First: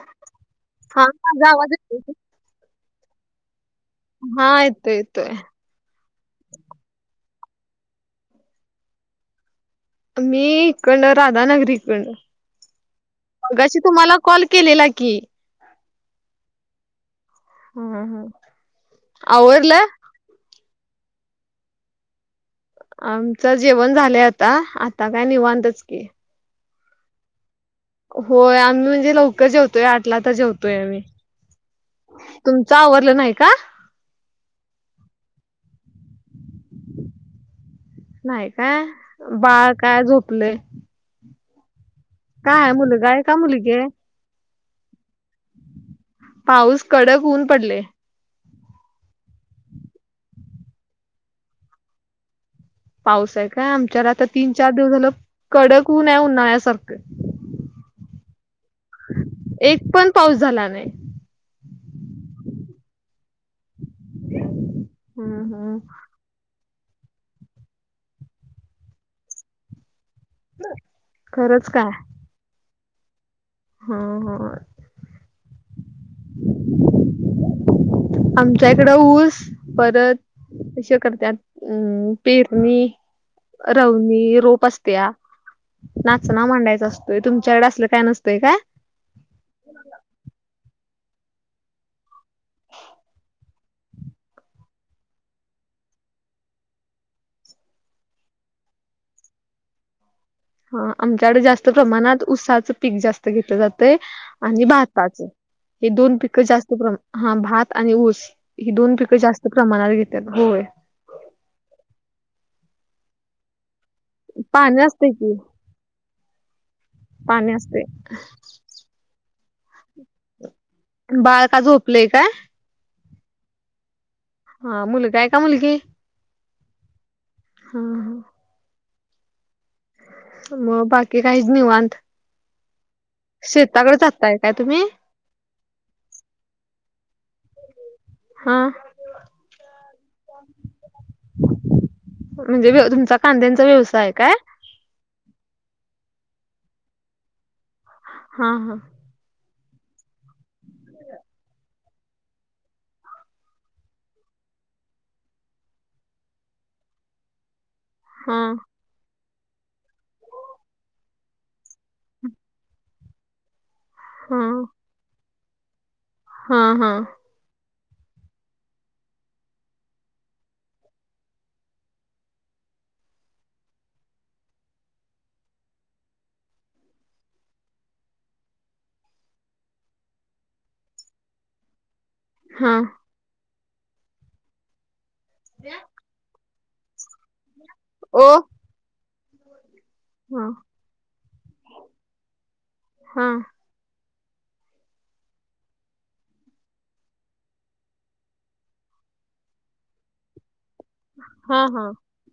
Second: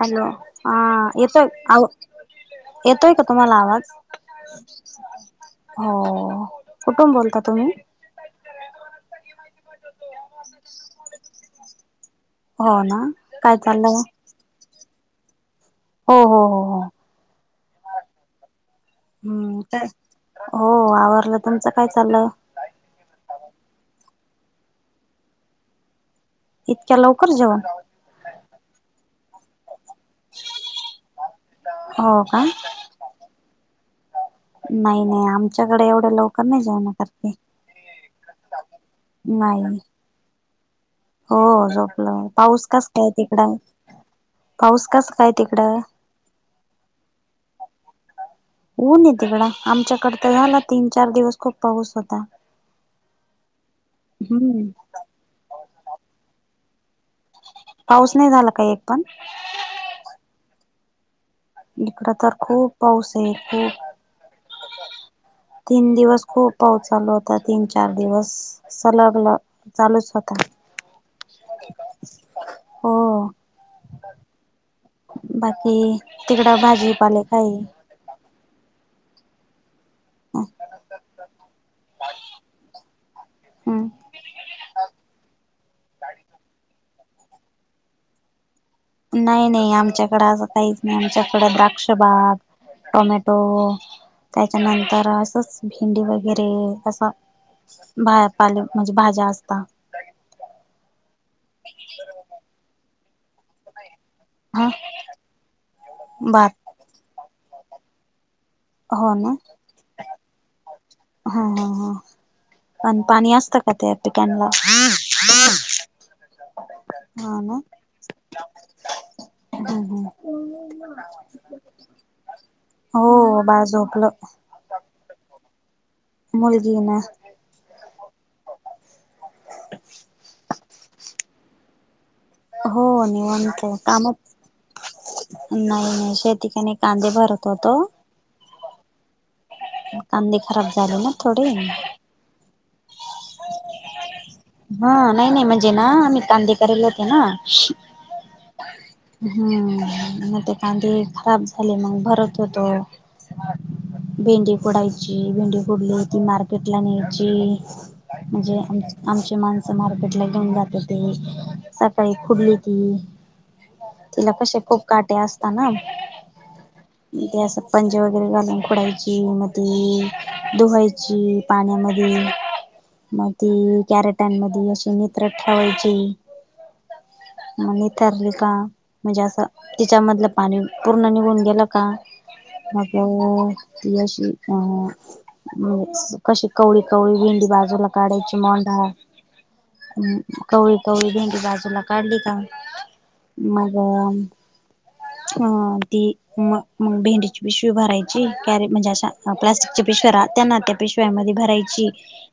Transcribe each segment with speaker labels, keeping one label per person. Speaker 1: Hello हा येतोय
Speaker 2: माझा आवाज
Speaker 1: आ
Speaker 2: येतोय
Speaker 1: येतोय का तुम्हाला आवाज
Speaker 2: हा आयत ययतो
Speaker 1: हो कुठून बोलता तुम्ही
Speaker 2: मी इकडन राधानगरी
Speaker 1: हो ना काय
Speaker 2: इकडनगशी
Speaker 1: चाललंय
Speaker 2: तुम्हाला कॉल केले ला की
Speaker 1: हो हो हो हो
Speaker 2: हा हा
Speaker 1: हम्
Speaker 2: आवरलं
Speaker 1: हो आवरवरलं तुमच काय चाललं
Speaker 2: आमचं जेवण झालंय आता आता काय निवांतच की
Speaker 1: इतक्या लवकर जेवण
Speaker 2: होय आम्ही म्हणजे लवकर जेवतोय आठला तर जेवतोय आम्ही
Speaker 1: हो का
Speaker 2: तुमच आवरलं नाही का
Speaker 1: नाही नाही आमच्याकडे एवढे लवकर नाही जेवणा करते
Speaker 2: नाही काय बाळ
Speaker 1: नाही
Speaker 2: काय झोपलेय
Speaker 1: हो झोपलं पाऊस कस
Speaker 2: मुलगा
Speaker 1: कायय
Speaker 2: आहे का
Speaker 1: तिकड
Speaker 2: मुलगी आहे
Speaker 1: पाऊस कस काय तिकडं
Speaker 2: पाऊस कडक होऊन पडले
Speaker 1: होऊन तिकड आमच्याकड तर झाला तीन चार दिवस खूप पाऊस होता
Speaker 2: पाऊस आहे काय आमच्याला आता तीन
Speaker 1: हम्म
Speaker 2: चार दिवस झालं कडक होनय उन्हाळ्यासारखं
Speaker 1: पाऊस नाही झाला काही एक पण
Speaker 2: एक पण पाऊस झाला नाही
Speaker 1: इकडं तर खूप पाऊस आहे खूप
Speaker 2: हम्म हम्म
Speaker 1: तीन दिवस खूप पाऊस चालू होता तीन चार दिवस सलगला चालू स्वतः
Speaker 2: खरंच काय
Speaker 1: हो
Speaker 2: हा हा
Speaker 1: बाकी तिकडं भाजीपाले काही.
Speaker 2: आमच्या इकडं ऊस परत अे करत अम पेरणी
Speaker 1: हम्म
Speaker 2: रवनी रोप असत्या. नाचं ना मांडायचं असतंय तुमच्याकडे असलं काय नसतंय काय?
Speaker 1: नाही नाही आमच्याकडें असं काहीच नाही आमच्याकडें द्राक्ष बाग. टोमॅटो त्याच्यानंतर असंच भेंडी वगैरे असं. भा पाले म्हणजे भाज्या असता.
Speaker 2: ह आमच्याकडे जास्त प्रमाणात ऊसाचं पीक जास्त घेतलं जातय. आणि
Speaker 1: हा
Speaker 2: भाताचे हे दोन पिक
Speaker 1: भात
Speaker 2: जास्त प्रमाण हा भात आणि ऊस ही दोन
Speaker 1: हो
Speaker 2: पिकं
Speaker 1: ना
Speaker 2: जास्त प्रमाणात घेतात होय.
Speaker 1: हा ह ह आणि पाणी असत का त्यात. क ह
Speaker 2: पाणी असतंय की पाणी
Speaker 1: ना.
Speaker 2: असतंय
Speaker 1: हम हम.
Speaker 2: बाळ का झोपलंय काय?
Speaker 1: हो बाहे झोपलं.
Speaker 2: हा मुलगा आहे का मुलगी?
Speaker 1: मुलगी ना.
Speaker 2: हा हा. मग बाकी काहीच निवांत
Speaker 1: हो.
Speaker 2: शेताकडे
Speaker 1: कामच
Speaker 2: जाताय काय तुम्ही?
Speaker 1: नाही नाही शेतीकणी कांदे भरत होतो.
Speaker 2: हा.
Speaker 1: कांदी खराब झाली ना थोडी.
Speaker 2: म्हणजे तुमचा कांद्यांचा व्यवसाय काय?
Speaker 1: हा नाही नाही म्हणजे ना आम्ही कांदे कयले होते ना.
Speaker 2: हा हा.
Speaker 1: हम्म ते कांदे खराब झाले मग भरत होतो. भेंडी फोडायची भेंडी फुडली ती मार्केटला न्यायची म्हणजे आमची माणसं मार्केट ला घेऊन जात ते सकाळी खुडली ती. तिला
Speaker 2: हा
Speaker 1: कसे खूप काटे असत ना.
Speaker 2: हम् हम्म.
Speaker 1: ते असं पंजे वगैरे घालून खोडायची मध्ये धुवायची. पाण्यामध्ये मग ती कॅरेटांमध्ये असशी नेत्र ठेवायचे. मनी तरली. का म्हणजे असं तिच्या मधलं पाणी पूर्ण निघून गेलं का?
Speaker 2: हा
Speaker 1: हो अशी अ कशी कवळी कवळी भेंडी बाजू लाग
Speaker 2: ओ
Speaker 1: काढायची मोंढा
Speaker 2: हा
Speaker 1: कवळी कवळी भेडी बाजूला काढली का?
Speaker 2: हा.
Speaker 1: मग? अ ती मग मग भेंडीची पिशवी भरायची कॅरी म्हणजे अशा प्लास्टिकची पिशवी्या राह त्यांना शिवाय म
Speaker 2: हा हा
Speaker 1: भरायची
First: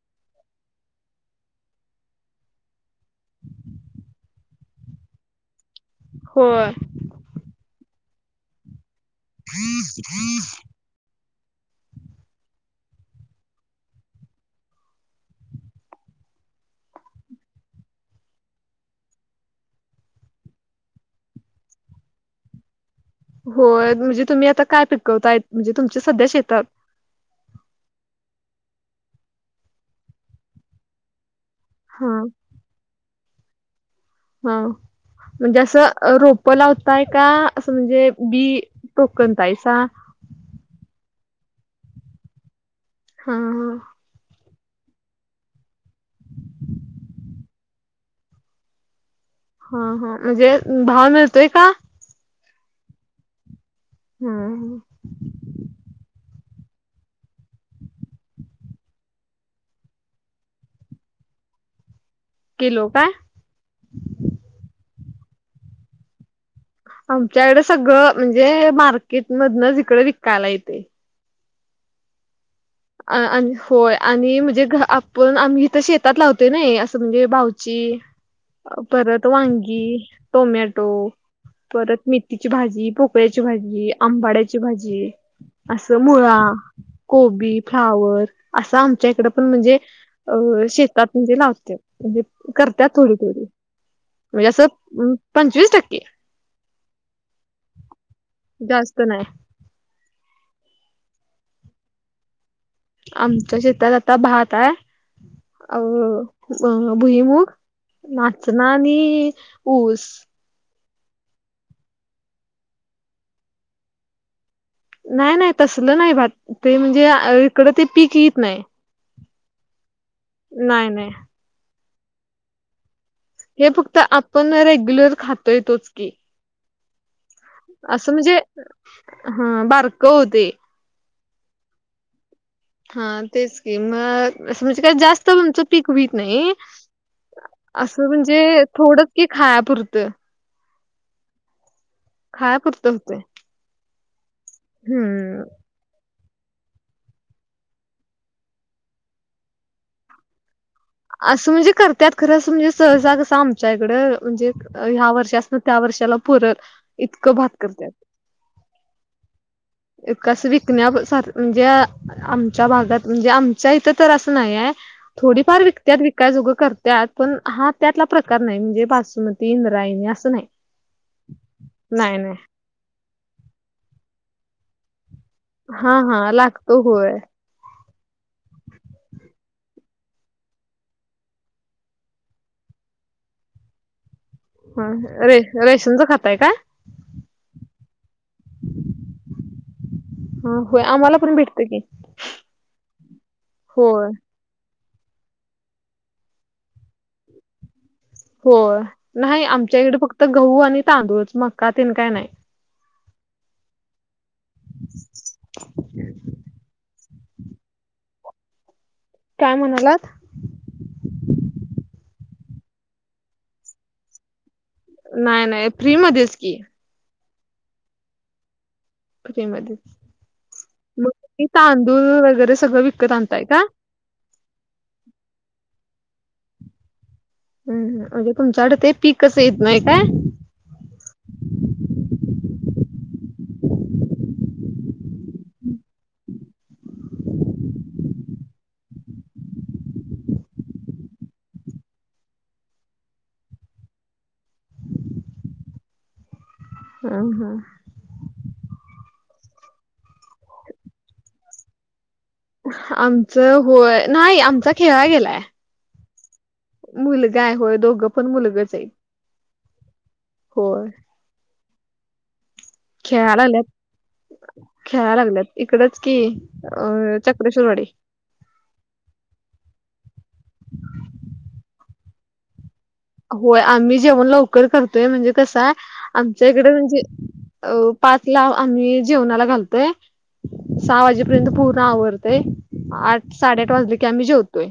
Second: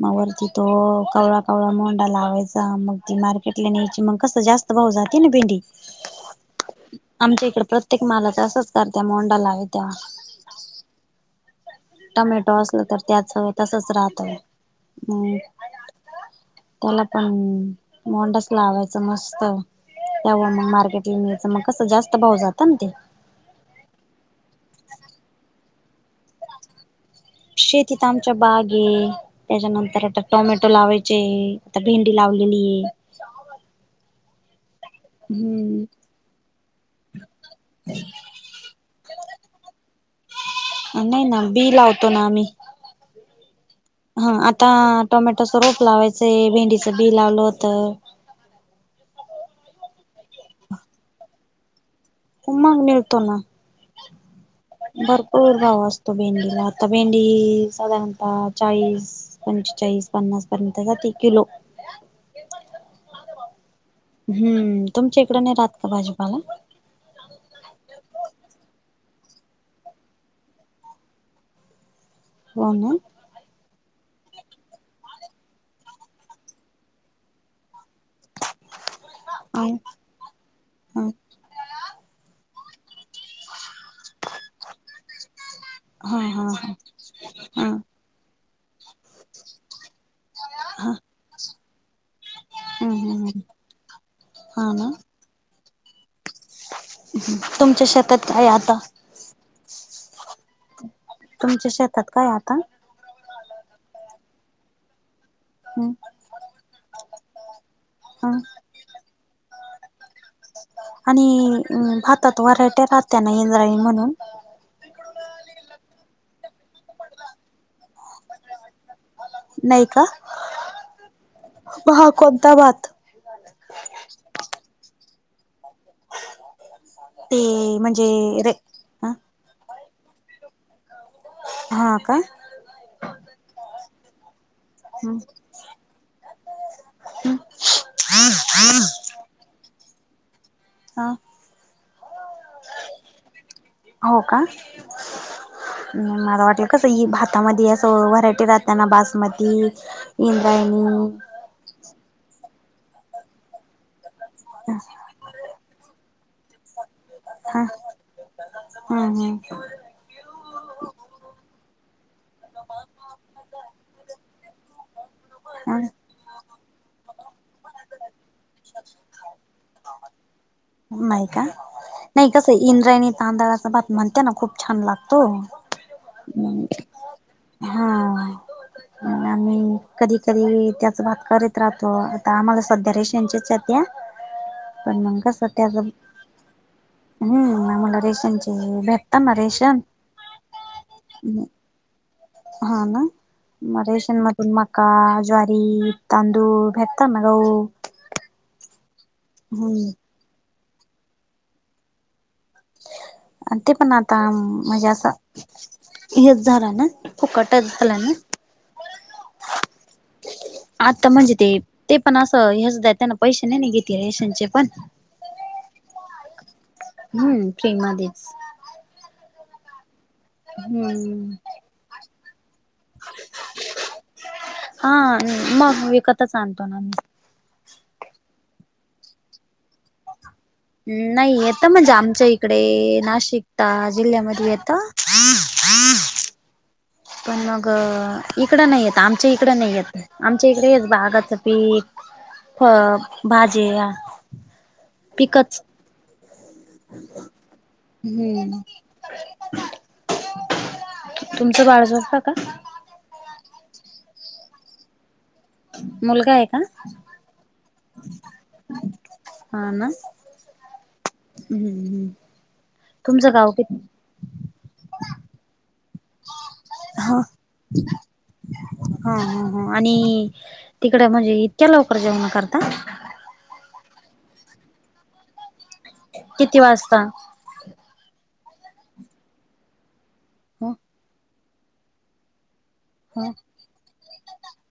Speaker 1: मग वरती तो कवळा कवळा मोंडा लावायचा मग. मार्केटला न्यायची मग कसं जास्त भाव जाते ना भेंडी
Speaker 2: हो.
Speaker 1: आमच्या इकडे प्रत्येक माला तर असंच करत मोंडा लावे तेव्हा टमॅटो असल तर त्याच ह तसच राहतम् त्याला पण मोल्डस लावायच मस्त त्या मार्केट ला मिळच मग कस जास्त भाव जात ना ते.
Speaker 2: हो म्हणजे तुम्ही आता काय पिकवताय म्हणजे तुमच्या सध्या शेतात.
Speaker 1: शेतीत आमच्या बाग आहे त्याच्यानंतर आता टोमॅटो लावायचे आहे. आता
Speaker 2: हा
Speaker 1: भेंडी लावलेली आहे.
Speaker 2: हा. म्हणजे
Speaker 1: हम्म
Speaker 2: असं रोपं लावताय का असं म्हणजे बी टोकनतायसा
Speaker 1: नाही ना बी लावतो ना आम्ही
Speaker 2: हा.
Speaker 1: हा आता टोमॅटोच रोप लावायचंय भेंडीचं बी लावलं होत.
Speaker 2: हा हा म्हणजे भाव मिळतोय का?
Speaker 1: उुम्हाग नितो ना.
Speaker 2: हम.
Speaker 1: भरपूर भाव असतो भेंडीला आता भेंडी साधारणत चाळीस कोचास पन्नास पर्यंत क त किलो
Speaker 2: केलो काय?
Speaker 1: हम्म तुमच्या इकडे नाही राहत का भाजीपाला
Speaker 2: आमच्याकडें सगळं म्हणजे मार्केटमधून इकडे विकायला येते.
Speaker 1: हो ना.
Speaker 2: अ आणि होय आणि म्हणजे घ आपण आम्ही इथं शेतात लावतो नाही असं म्हणजे भाऊची
Speaker 1: [unintelligible]
Speaker 2: परत
Speaker 1: हा
Speaker 2: वांगी टोमॅटो
Speaker 1: हा
Speaker 2: परत मथीची भाजी पोक कपऱ्याची भाजी आंबाड्याची भाजी असं
Speaker 1: हा
Speaker 2: मुळा
Speaker 1: हा हा
Speaker 2: कोबी
Speaker 1: हा
Speaker 2: वर असं आमच्या इकड पण म्हणजे
Speaker 1: हा
Speaker 2: शेतात म्हणजे लावते. म्हणजे करत
Speaker 1: हा
Speaker 2: थोडी
Speaker 1: हा
Speaker 2: थोडी म्हणजे
Speaker 1: हा ना
Speaker 2: असं पंचवीस टक्के.
Speaker 1: तुमच्या शेतात काय आता
Speaker 2: जास्त नाही आहे.
Speaker 1: तुमच्या शेतात काय आता
Speaker 2: आमच्या शेतात आता भात आहे. अ
Speaker 1: हम्
Speaker 2: भुई मूग
Speaker 1: हम
Speaker 2: नाचना आणि ऊस
Speaker 1: आणि भातात वऱयट्या राहत्याना येंद्राणी म्हणून
Speaker 2: नाही नाही तसलं नाही भ ते म्हणजे इकड ते पीक येत नाही.
Speaker 1: नाही का?
Speaker 2: नाही नाही.
Speaker 1: महाकंद वाद.
Speaker 2: हे फक्त आपण रेग्युलर खातो येतोच की
Speaker 1: ते
Speaker 2: असं म्हणजे
Speaker 1: रे ह
Speaker 2: हा बारक होते.
Speaker 1: हा का?
Speaker 2: हा तेच की मग म्हणजे काय जास्त
Speaker 1: ह
Speaker 2: म्हणच पीक बत नाही. असं म्हणजे थोड क खायापुरतं
Speaker 1: हा.
Speaker 2: खायपुरत होते.
Speaker 1: हो का.
Speaker 2: हम्.
Speaker 1: माझं हॉटेल कसं ह भातामध्ये असं व्हरायटी राहताना बासमती निंदय म
Speaker 2: असं म्हणजे करतत खरं असं म्हणजे सहजग असं आमच्या इकडं म्हणजे ह्या वर्षी त्या वर्षाला पुर इतकं भात करत.
Speaker 1: हम.
Speaker 2: कस विकण्याार म्हणजे आमच्या भागात म्हणजे आमच्या इथं तर असं नाही आहे थोडीफार
Speaker 1: हम् हम
Speaker 2: विकत विकयजोगं करतात. पण हा त्यातला प्रकार नाही म्हणजे बासुमती इंद्रायणी असं नाही.
Speaker 1: नाई का?
Speaker 2: नाही
Speaker 1: नाई
Speaker 2: नाही
Speaker 1: कसं ए... इंद्रायणी तांदळाचा भात म्हणते ना... खूप छान लागतो
Speaker 2: हा हा... लागतो होय
Speaker 1: हा... आणि कधी कधी... त्याचा भात करीत राहतो, आता आम्हाला सध्या रेशनचेच येत्या
Speaker 2: हा... रे... रेशनचं खाताय काय?
Speaker 1: हुं... आम्हाला रेशनचे... भेटता ना रेशन
Speaker 2: होय आम्हाला [unintelligible]
Speaker 1: हा... ना... मग
Speaker 2: होय
Speaker 1: रेशन म मका, ज्वारी, तांदुळ भेटतं ना... गऊ
Speaker 2: होय... न्हाई.. आमच्या इकडं फक्त गहू आणि तांदूळच मक्का.. तेन काय नाय
Speaker 1: ते पण आता.. म्हणजे... असं हेच झालं ना? फुकटच झालं ना
Speaker 2: काय म्हणालात?
Speaker 1: आता म्हणजे ते... ते पण असं... हेच देत्या ना... पैशे नई ना घेत, राशनचे पण
Speaker 2: नाई नाई... फ्री मधेच की
Speaker 1: हम्म... फ्री मधेच.
Speaker 2: फ्री मधे
Speaker 1: होय.. होय.
Speaker 2: तांदूळ वगैरे... सगळं विकत आणताय का?
Speaker 1: हा... मग... विकतच आणतो ना आम्ही.
Speaker 2: हम्म... म्हणजे तुमच्याकडं ते पीकच येत नाय काय?
Speaker 1: हम्म... नाई... येतं म्हणजे आमच्या इकडं, नाशिक... ता.. जिल्ह्यामध्ये येतं. पण मग, इकडं नई येत, आमच्या इकडं नई येत. आमच्या इकडं हेच... बागाचं पीक, फळ... भाज्या पिकच
Speaker 2: हं... हं.
Speaker 1: हम्म... तुमचं, बाळ झोपतं का?
Speaker 2: आमचं होय... नाई... आमचा खेळाय गेलाय
Speaker 1: मुलगा ए का?
Speaker 2: मुलगा ए... होय, दोघं पण मुलगंच ए... होय.
Speaker 1: हम्म... हम्म. तुमचं
Speaker 2: खेळायला
Speaker 1: गाव कि
Speaker 2: आल्यात... खेळाय लागल्यात. इकडंच की... अ... चक्रशुरवाडी.
Speaker 1: हं... हं... हं... आणि, तिकडं म्हणजे इतक्या लवकर जेवणं करतात?
Speaker 2: होय... आम्ही जेवण लवकर करतोय, म्हणजे कसंय आमच्या
Speaker 1: किती
Speaker 2: इकडं म्हणजे
Speaker 1: वाजता
Speaker 2: अ... पाचला आम्ही जेवणाला घालतोय, सहा वाजे र्यंत पोरं आवरतेय, आठ साडेआठ वाजली की आम्ही जेवतोय.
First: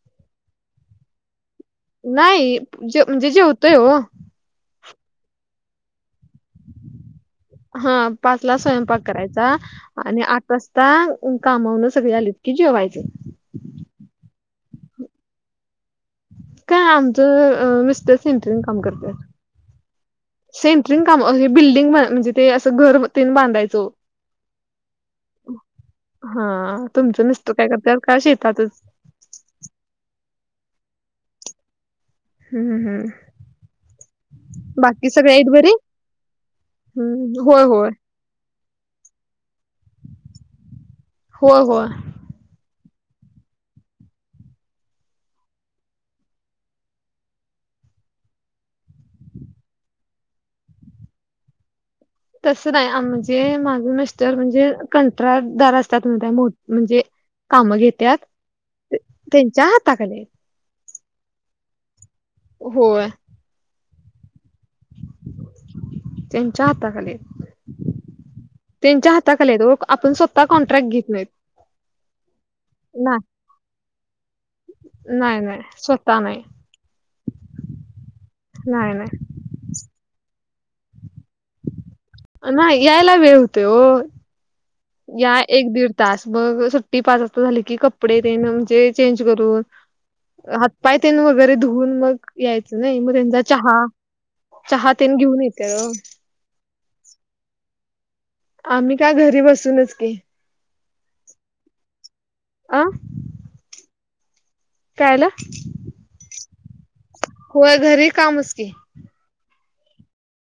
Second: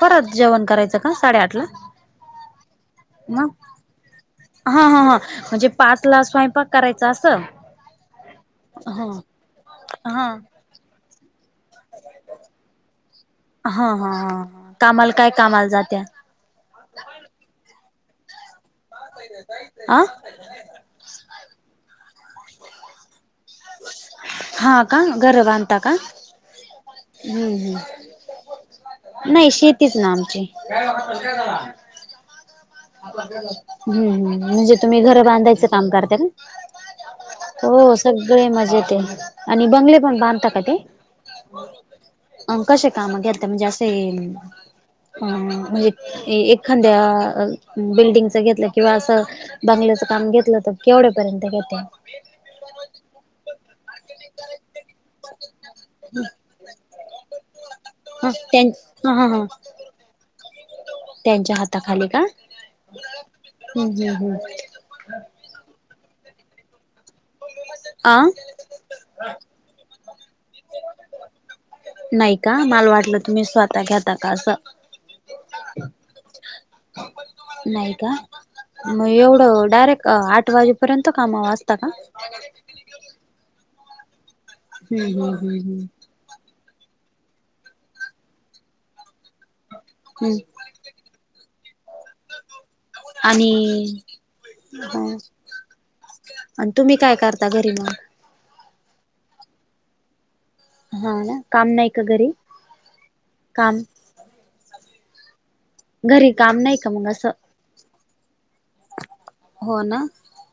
Speaker 1: परत जेवण करायचं का साडेआठला?
Speaker 2: नाई.... जे... म्हणजे जेवतोय हो.
Speaker 1: हा हा हां... म्हणजे पाचला स्वैपाक करायचा असं?
Speaker 2: हा... पाचला स्वयंपाक
Speaker 1: हा
Speaker 2: करायचा, आणि
Speaker 1: हा हा
Speaker 2: आठ वाजता कामाहून सगळी आलीत की जेवायचं.
Speaker 1: हा हा हं... कामाला काय, कामाला जात्या?
Speaker 2: काय आमचं... अ... मिस्टर सेंटरिंग काम करत्यात.
Speaker 1: अ
Speaker 2: सेंट्रिंग काम... अ... हे बिल्डिंग... ब, म्हणजे ते असं घर अन ते बांधायचं ओ
Speaker 1: हा का घर बांधता का
Speaker 2: हा... तुमचं मिस्टर काय करतात, की शेतातच?
Speaker 1: नाई, शेतीच ना आमची
Speaker 2: हुं.. हुं.. हुं.
Speaker 1: हम्म्... म्हणजे तुम्ही घरं
Speaker 2: सगळे आहेत
Speaker 1: बांधायचं
Speaker 2: बरे
Speaker 1: काम करत्या का?
Speaker 2: हम्म होय होय
Speaker 1: हो सगळे मजेत आणि बंगले पण बांधताात का ते
Speaker 2: हो हो
Speaker 1: अ कसे काम घेतात म्हणजे असे हा म्हणजे एखाद्या बिल्डिंगच घेतलं किंवा असं बांंगल्याच काम घेतलं तर केवढ्यापर्यंत घेते
Speaker 2: तस नाही म्हणजे माग नसत तर म्हणजे कंतट्राटदार असतात मोठ म्हणजे कामं घेत्यात
Speaker 1: ह ह हा
Speaker 2: च्याचा ताकले
Speaker 1: त्यांच्या हाताखाली का
Speaker 2: हो
Speaker 1: हम्म हम् हम्
Speaker 2: त्यांच्या हाताखाली
Speaker 1: अ
Speaker 2: त्यांच्या हाताखाली आपण स्वतः कॉन्ट्रॅक्ट घेत नाहीत
Speaker 1: नाही का मला
Speaker 2: नाय.
Speaker 1: वाटलं तुम्ही स्वतः घेता का असं
Speaker 2: नाही नाही स्वतः नाही
Speaker 1: नाही का
Speaker 2: नाही नाही
Speaker 1: मो डायरेक्ट आठ वाजेपर्यंत कामा वाजता का
Speaker 2: ना यायला वेळ होते हो
Speaker 1: हम्म
Speaker 2: या
Speaker 1: हम्म हम्म
Speaker 2: एक
Speaker 1: हम्म
Speaker 2: दीड तास मग सुट्टी पाच वाजता झाली की कपडे देणं म्हणजे चेंज करून
Speaker 1: हम्
Speaker 2: हातपाय तेन वगैरे धुवून मग यायचं नाही मग त्यांचा
Speaker 1: आणि
Speaker 2: चहा चहा
Speaker 1: ह
Speaker 2: तेनी घेऊन येते र
Speaker 1: आणि तुम्ही काय करता घरी म
Speaker 2: आम्ही का घरी बसूनच की
Speaker 1: हा ना काम नाही का घरी
Speaker 2: अ
Speaker 1: काम
Speaker 2: कायला
Speaker 1: घरी काम नाही का मग असं
Speaker 2: होय घरी कामस क
Speaker 1: हो ना